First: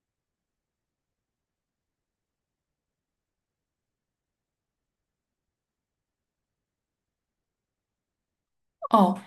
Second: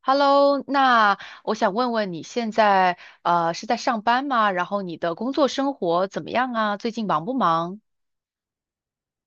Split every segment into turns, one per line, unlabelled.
Hello,那我想问问你现在是在上班吗？然后你的工作生活怎么样啊？最近忙不忙？
哦，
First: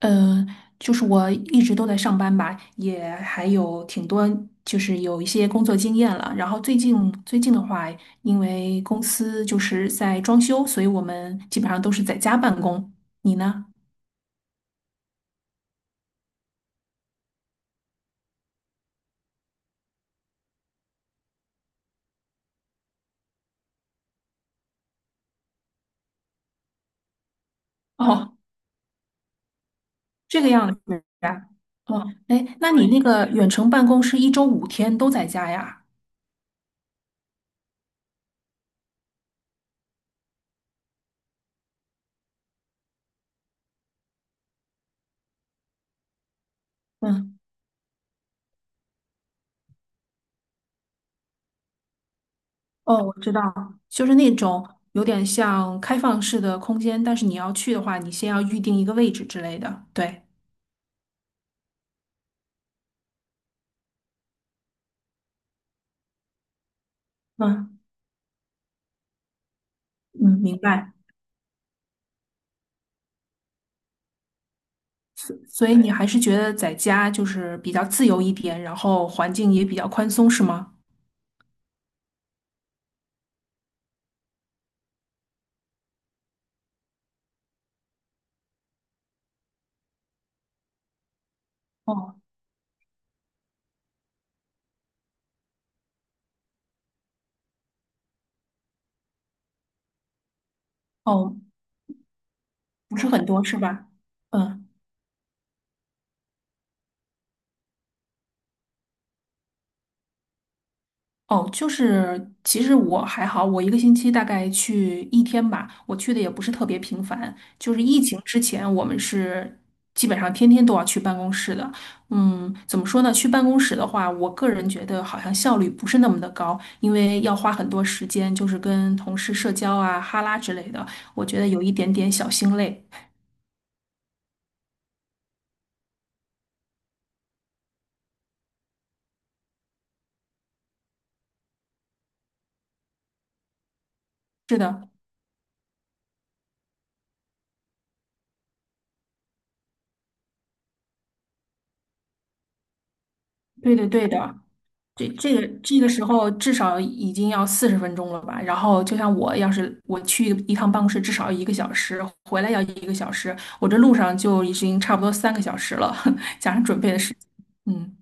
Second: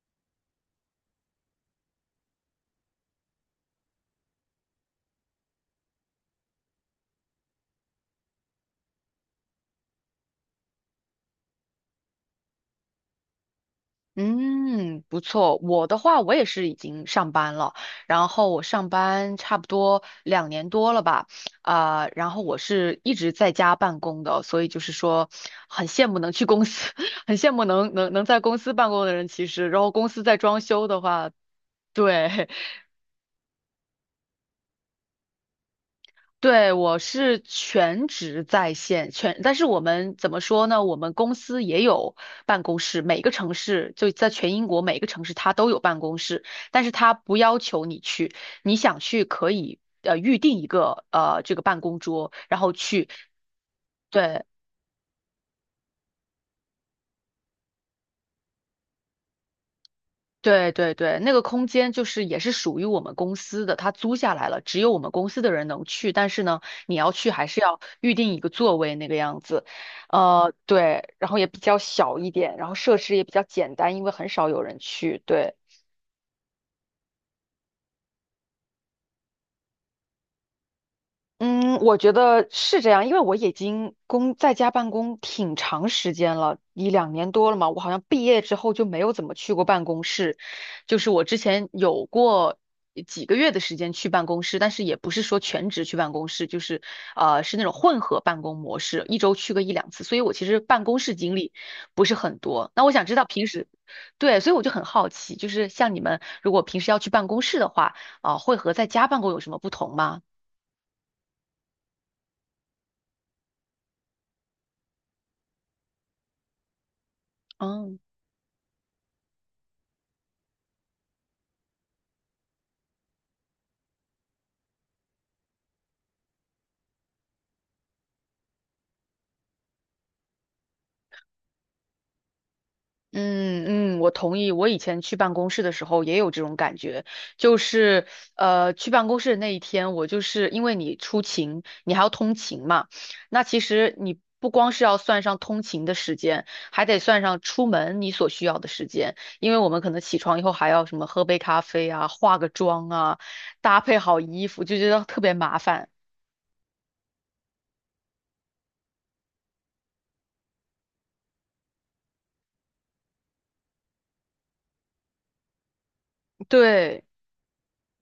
呃，就是我一直都在上班吧，也还有挺多，就是有一些工作经验了。然后最近的话，因为公司就是在装修，所以我们基本上都是在家办公。你呢？
嗯，不错。我的话，我也是已经上班了，然后我上班差不多两年多了吧，啊、然后我是一直在家办公的，所以就是说很羡慕能去公司，很羡慕能
哦，
在公司办公的人。其实，然后公司在
这个
装
样
修的
子
话，
呀。哦，
对
哎，那你那个远程办公是一周5天都在家呀？
对，我是全职在线，全，但是我们怎么说呢？我们公司也有办公室，每个城市就在全英国每个城市它都有办公室，但是它不
嗯，
要求你去，你想去可以预定一个这个办公桌，然后
哦，
去。
我知道，就是那
对，
种有点像开放式的空间，但是你要去的话，你先要预定一个位置之类的。对。
对，那个空间就是也是属于我们公司的，它租下来了，只有我们公司的人能去。但是呢，你要去还是要
嗯。
预定一个座位那个样子，
嗯，明白。
对，然后也比较小一点，然后设施也比较简单，因为很少有人去。
所
对。
所以你对还是觉得在家就是比较自由一点，然后环境也比较宽松，是吗？
嗯，我觉得是这样，因为我已经工在家办公挺长时间了，一两年多了嘛。我好像毕业之后就没有怎么去过办公室，就是我之前有
哦
过几个月的时间去办公室，但是也不是说全职去办公室，就是是那种混合办公模式，一周去个一两次。所以我其实办公室经
哦，
历不是很多。那我
不
想
是
知道
很多，
平
是
时，
吧？
对，所以我
嗯。
就很好奇，就是像你们如果平时要去办公室的话，啊、会和在家办公有什么不同吗？
哦，就是其实我还好，我一个星期大概去一天吧，我去的也不是特别频繁。就是
嗯。
疫情之前，我们是基本上天天都要去办公室的。嗯，怎么说呢？去办公室的话，我个人觉得好像效率不是那么的高，因为要花很多时间，就是跟同事社交啊、哈拉之类的，我觉得有一点点小心累。
嗯嗯，我同意。我以前去办公室的时候也有这种感觉，就是去办公室的那一天，我就是因为你出勤，你还要通勤嘛，那其实你不
是
光是
的，
要算上通勤的时间，还得算上出门你所需要的时间，因为我们可能起床以后还要什么喝杯咖啡啊，化个妆啊，
对
搭
的，
配
对
好
的。
衣服，就觉得
这
特别
这个
麻
这个
烦。
时候至少已经要40分钟了吧？然后就像我要是我去一趟办公室，至少要一个小时，回来要一个小时，我这路上就已经差不多3个小时了，加上准备的
对。
时间，嗯，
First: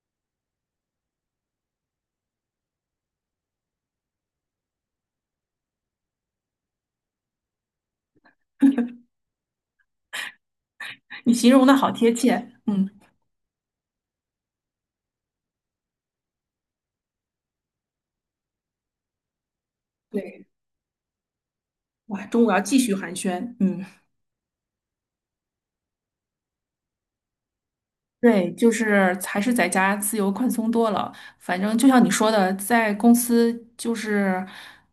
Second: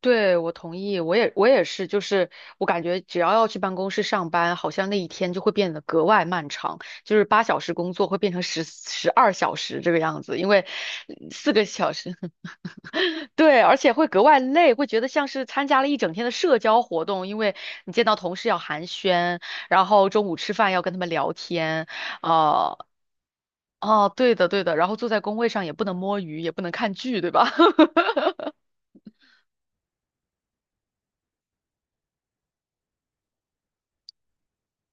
对，我同意，我也是，就是我感觉只要要去办公室上班，好像那一天就会变得格外漫长，就是八小时工作会变成十二小时这个样子，因为
你形
四个
容的好
小
贴
时，
切。嗯，
对，而且会格外累，会觉得像是参加了一整天的社交活动，因为你见到同事要寒暄，然后中午
对，
吃饭要跟他们聊天，
哇，中午要
啊、
继续寒暄。嗯。
哦，对的，然后坐在工位上也不能摸鱼，也不能看剧，对吧？
对，就是还是在家自由宽松多了。反正就像你说的，在公司就是，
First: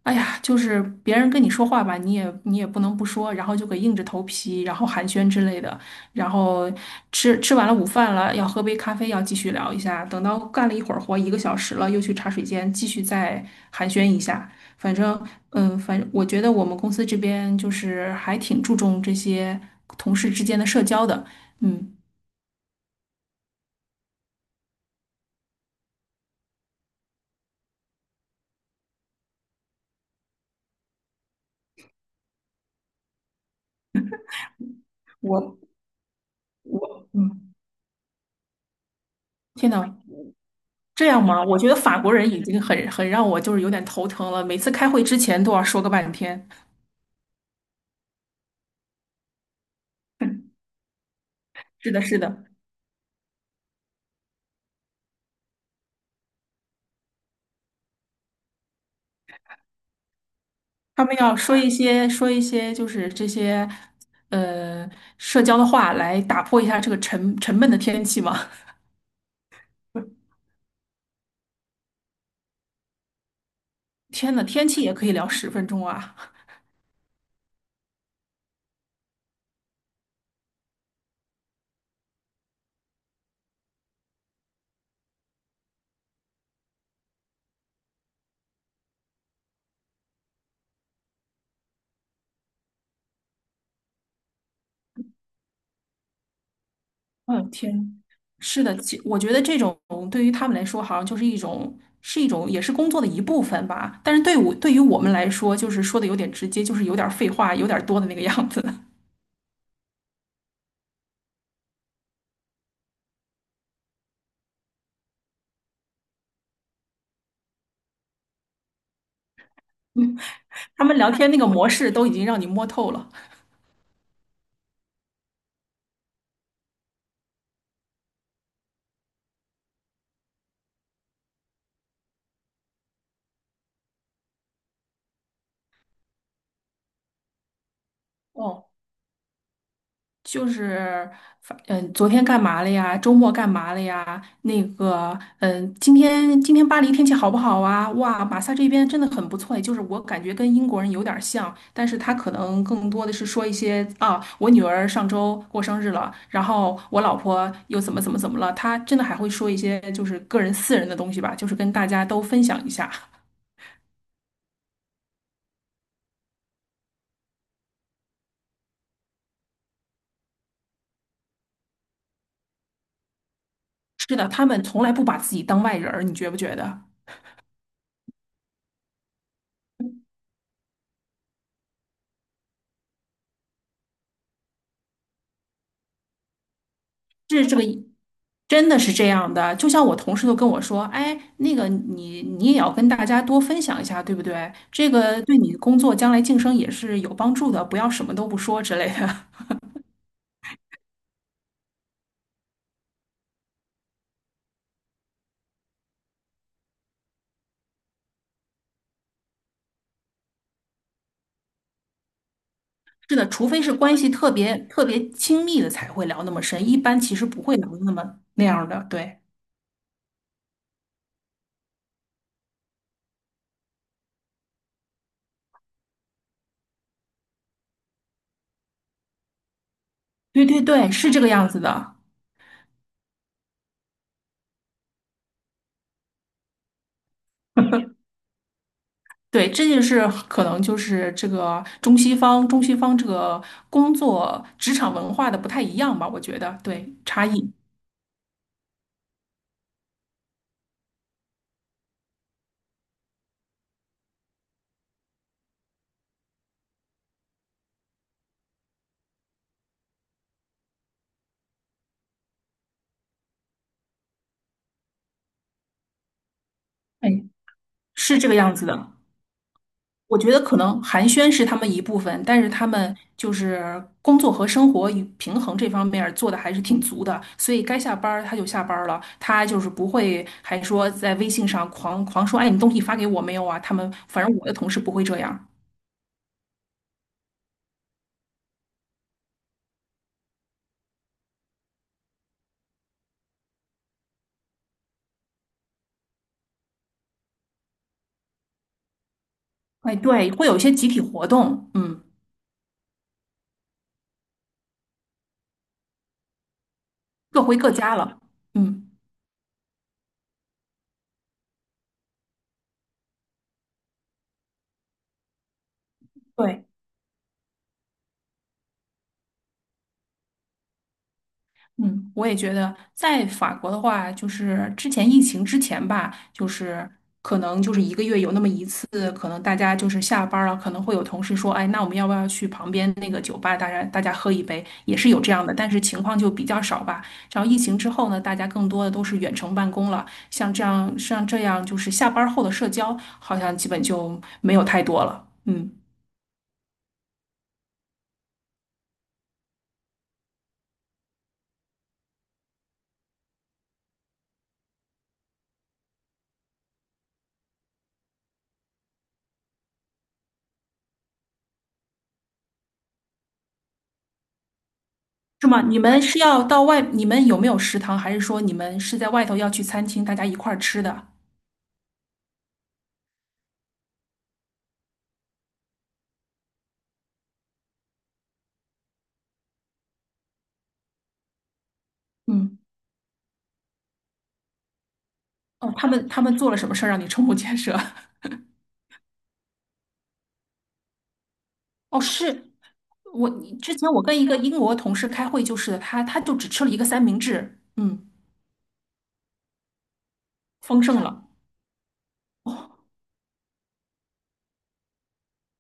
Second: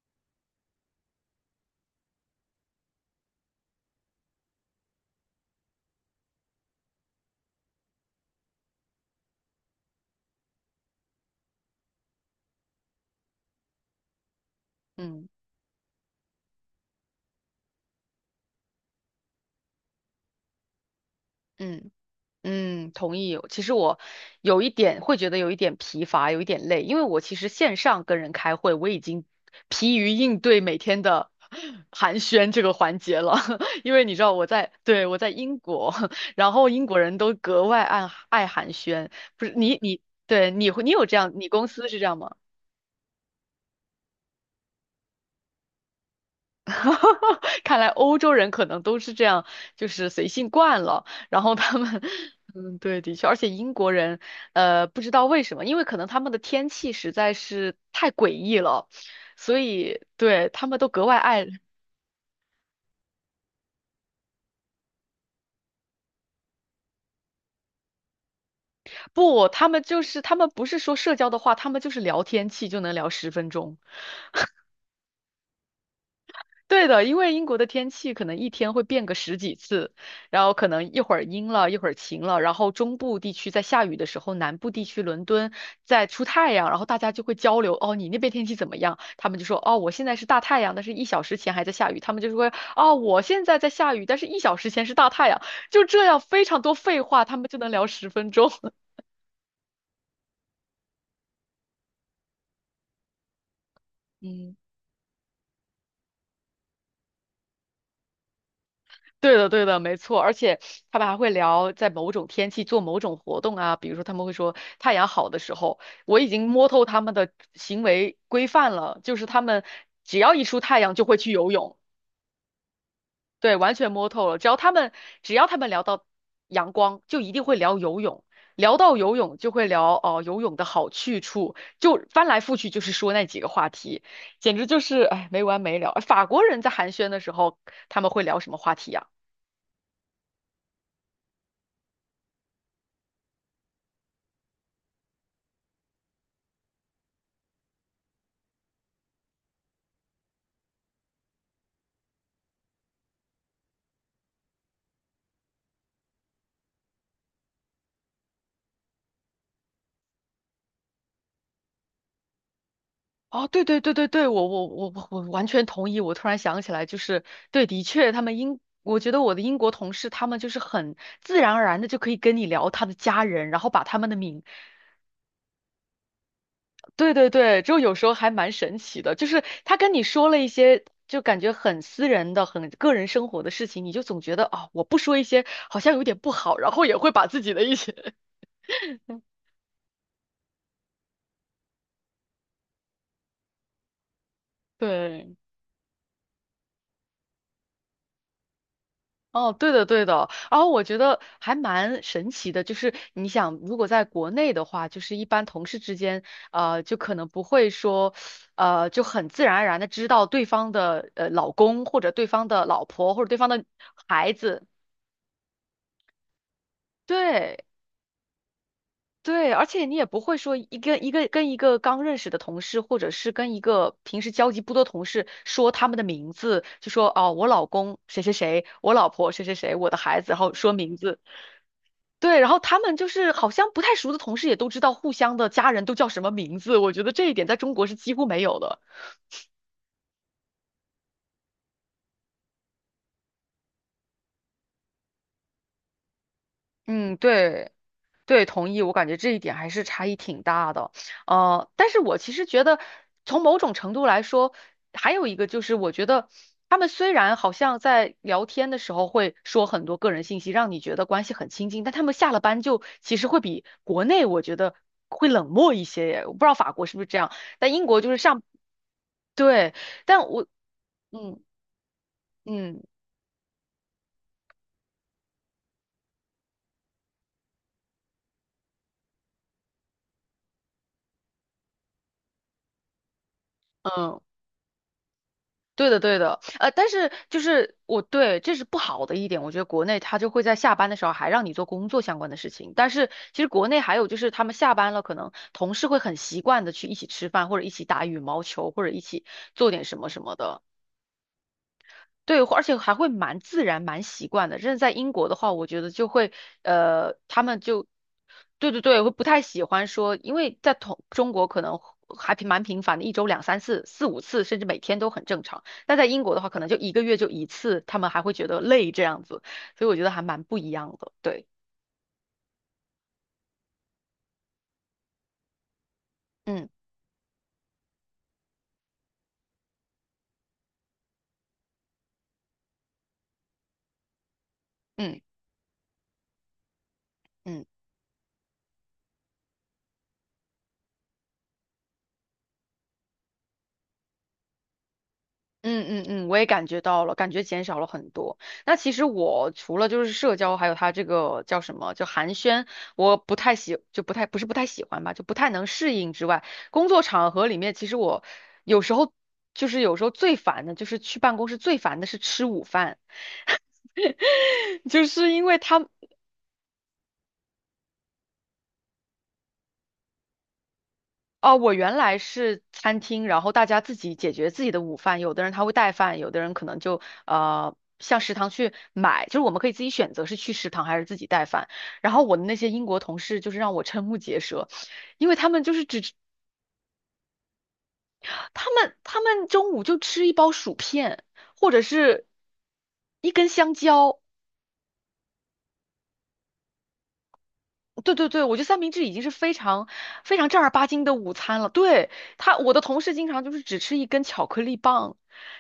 哎呀，就是别人跟你说话吧，你也不能不说，然后就给硬着头皮，然后寒暄之类的。然后吃完了午饭了，要喝杯咖啡，要继续聊一下。等到干了一会儿活，一个小时了，又去茶水间继续再寒暄一下。反 正，
嗯
嗯，反正我觉得我们公司这边就是还挺注重这些同事之间的社交的，
嗯。
嗯。
嗯，同意。其实我有一点会觉得有一点疲乏，有一点累，因为我其实线上跟人开会，我已经疲于应对每天的 寒暄这个环节了。因为你知道我在，对，我在
我
英国，然后英国
我
人都
嗯，
格外爱寒暄。不是
天
你
呐，
你对你有
这
这
样
样，
吗？
你
我
公
觉得
司
法
是这
国
样
人
吗？
已经很让我就是有点头疼了，每次开会之前都要说个半天。
看来欧洲人可能都是这样，就是随性惯了。然后他们，
是的，是 的，
嗯，对，的确，而且英国人，不知道为什么，因为可能他们的天气实在是太诡异了，所以对他们都
他
格
们
外
要
爱。
说一些就是这些呃社交的话来打破一下这个沉闷的天气嘛。
不，他们就是他们不是说社交的话，他们就是聊天气就能聊十分钟。
天呐，天气也可以聊十分钟啊！
对的，因为英国的天气可能一天会变个十几次，然后可能一会儿阴了，一会儿晴了，然后中部地区在下雨的时候，南部地区伦敦在出太阳，然后大家就会交流，哦，你那边天气怎么样？他们就说，哦，我现在是大太阳，但是一小时前还在下雨。他们就说，哦，我现在在下雨，但是一小时前是大太阳。就这样，非常多废话，他们
嗯，
就能聊
天，
十分钟。
是 的，其我觉得这种对于他们来说，好像就是一种，也是工作的一部分吧。但是对我，
嗯，
对于我们来说，就是说的有点直接，就是有点废话，有点多的那个样子。
对的，对的，没错。而且他们还会聊，在某种天气做某种活动啊，比如说他们会说太阳好的时候，我已经摸透他们的行为规范了，就是他们只要一出太
他
阳
们
就
聊
会
天
去
那个
游
模
泳，
式都已经让你摸透了。
对，完全摸透了。只要他们聊到阳光，就一定会聊游泳，聊到游泳就会聊哦、游泳的好去处，就翻来覆去就是说那几个话题，简直就是哎没完没了。法国人在寒暄的时候，他们会聊什么
哦，
话题呀？
就是昨天干嘛了呀？周末干嘛了呀？那个，嗯，今天巴黎天气好不好啊？哇，马萨这边真的很不错，就是我感觉跟英国人有点儿像，但是他可能更多的是说一些啊，我女儿上周过生日了，然后我老婆又怎么怎么怎么了，他真的还会说一些就是个人私人的东西吧，就是跟大家都分享一下。
哦，对，我完全同意。我突然想起来，就是对，的确，他们英，我觉得我的英国同事，他们就是很自然而然的就可以跟你聊他的家人，然后把他们的
是的，
名，
他们从来不把自己当外人儿，你觉不觉得？
对，就有时候还蛮神奇的，就是他跟你说了一些就感觉很私人的、很个人生活的事情，你就总觉得啊、我不说一些好像有点不好，然后也会把自
是
己
这
的
个，
一些
真的是这样的。就像我同事都跟我说，哎，那个你也要跟大家多分享一下，对不对？这个
对。
对你工作将来晋升也是有帮助的，不要什么都不说之类的。
哦，对的，对的。然后我觉得还蛮神奇的，就是你想，如果在国内的话，就是一般同事之间，就可能不会说，就很自然而然的知道对方的老公或者对方的老 婆
是
或者
的，
对
除
方
非
的
是关系特
孩
别
子。
特别亲密的才会聊那么深，一般其实不会
对
聊那么那样儿的。对，
对，而且你也不会说一个跟一个刚认识的同事，或者是跟一个平时交集不多同事说他们的名字，就说哦，我老公谁谁谁，我老婆谁谁谁，我的孩子，然
对
后
对
说
对，
名
是
字。
这个样子的。
对，然后他们就是好像不太熟的同事也都知道互相的家人都叫什么名字，我觉得这一点在中国是几乎没有的。
对，这就是可能就是这个中西方这个工作职场文化的不太一样吧，我觉得对
嗯，
差异。
对，对，同意，我感觉这一点还是差异挺大的。呃，但是我其实觉得，从某种程度来说，还有一个就是，我觉得他们虽然好像在聊天的时候会说很多个人信息，让你觉得关系很亲近，但他们下了班就其实会比国内我觉得会冷漠一些耶。我不知道法国是不是
哎，
这样，但英国就是
是这个
上，
样子的。
对，
我
但
觉得
我，
可能寒暄
嗯
是他们一部分，但是他
嗯。
们就是工作和生活与平衡这方面儿做的还是挺足的，所以该下班儿他就下班儿了，他就是不会还说在微信上狂说，哎，你东西发给我没有啊？他们
嗯，
反正我的同事不会这样。
对的，对的，但是就是我对这是不好的一点，我觉得国内他就会在下班的时候还让你做工作相关的事情，但是其实国内还有就是他们下班了，可能同事会很习惯的去一起吃饭，或者一起打羽毛球，或者一起做点
哎，
什么什
对，
么
会有一
的，
些集体活动，嗯，
对，而且还会蛮自然、蛮习惯的。真的在英国的话，我觉得就会，他
各回
们
各
就，
家了，
对对
嗯。
对，会不太喜欢说，因为在同中国可能还挺蛮频繁的，一周两三次、四五次，甚至每天都很正常。但在英国的话，可
对。
能就一个月就一次，他们还会觉得累这样子，所以我觉得还蛮不一样的。对，
嗯，我也觉得，在法国的话，就是之前疫情之前吧，就
嗯
是可能就是一个月有那么一次，可能大家就是下班儿了，可能会有同事说，哎，那我们要不要去旁边那个酒吧，大家喝一杯，也是有
嗯
这样的，但是情况就比较少吧。然后疫
嗯。
情之后呢，大家更多的都是远程办公了，像这样就是下班儿后的社交，好像基本就没有太多了。嗯，
嗯嗯嗯，我也感觉到了，感觉减少了很多。那其实我除了就是社交，还有他这个叫什么，就寒暄，我不太喜，就不太，不是不太喜欢吧，就不太能适应之外，工作场合里面，其实我有时候就是有时候最烦的就是去办公室最烦的是吃午饭。就是因
是
为
吗？你
他
们是要到外，你们有没有食堂，还是说你们是在外头要去餐厅，大家一块儿吃的？
哦，我原来是餐厅，然后大家自己解决自己的午饭，有的人他会带饭，有的人可能就向食堂去买，就是我们可以自己选择是去食堂还是自己带饭。然后我的那
嗯，
些英国同事就是让我瞠目结舌，因为他们就
哦，
是
他
只
们
吃
他们做了什么事儿让你瞠目结舌？
他们中午就吃一包薯片，或者
哦，
是
是我
一根香
之前我跟
蕉，
一个英国同事开会就是的他就只吃了一个三明治，嗯，
对，我觉得三明治已经是非常非常正儿
丰
八
盛
经的
了。
午餐了。对，他，我的
哦，
同事经常就是只吃一根巧克力棒，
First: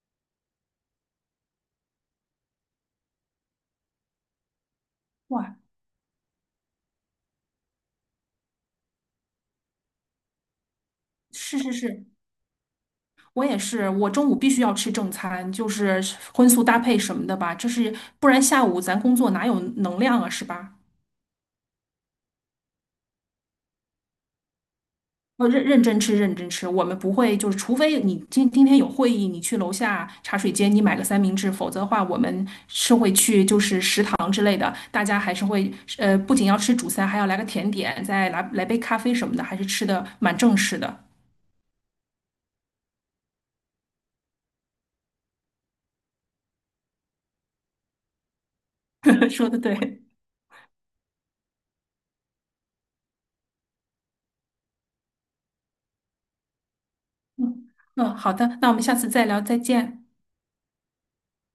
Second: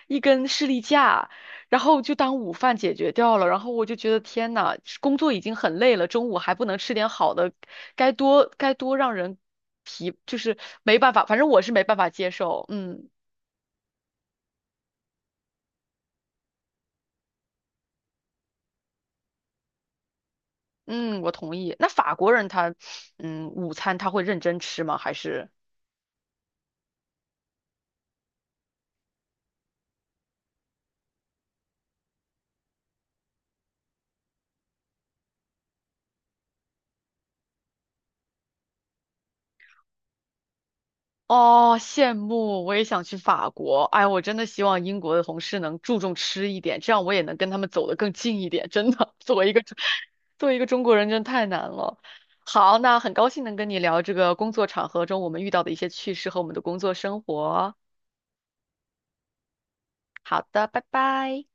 一根士力架，然后就当午饭解决掉了。然后我就觉得天呐，工作已经
哇，
很累了，中午还不能吃点好的，该多让人疲，就是没办法，反正
是
我是
是
没办
是，
法接受。嗯
我也是，我中午必须要吃正餐，就是荤素搭配什么的吧，这是不然下午咱工作哪有能量啊，是吧？
嗯，我同意。那法国人他，嗯，午餐他会认真吃吗？还是？
认真吃。我们不会，就是除非你今天有会议，你去楼下茶水间，你买个三明治，否则的话，我们是会去就是食堂之类的。大家还是会，不仅要吃主餐，还要来个甜点，再来杯咖啡什么的，还是吃的蛮正式的。
哦，羡慕，我也想去法国。哎，我真的希望英国的同事能注重吃一点，这样我也能跟他们走得更近一点。真的，
说的对，
作为一个中国人，真的太难了。好，那很高兴能跟你聊这个工作场合中我们遇到的一些趣事和我们的工作生
嗯
活。
好的，那我们下次再聊，再见。
好的，拜拜。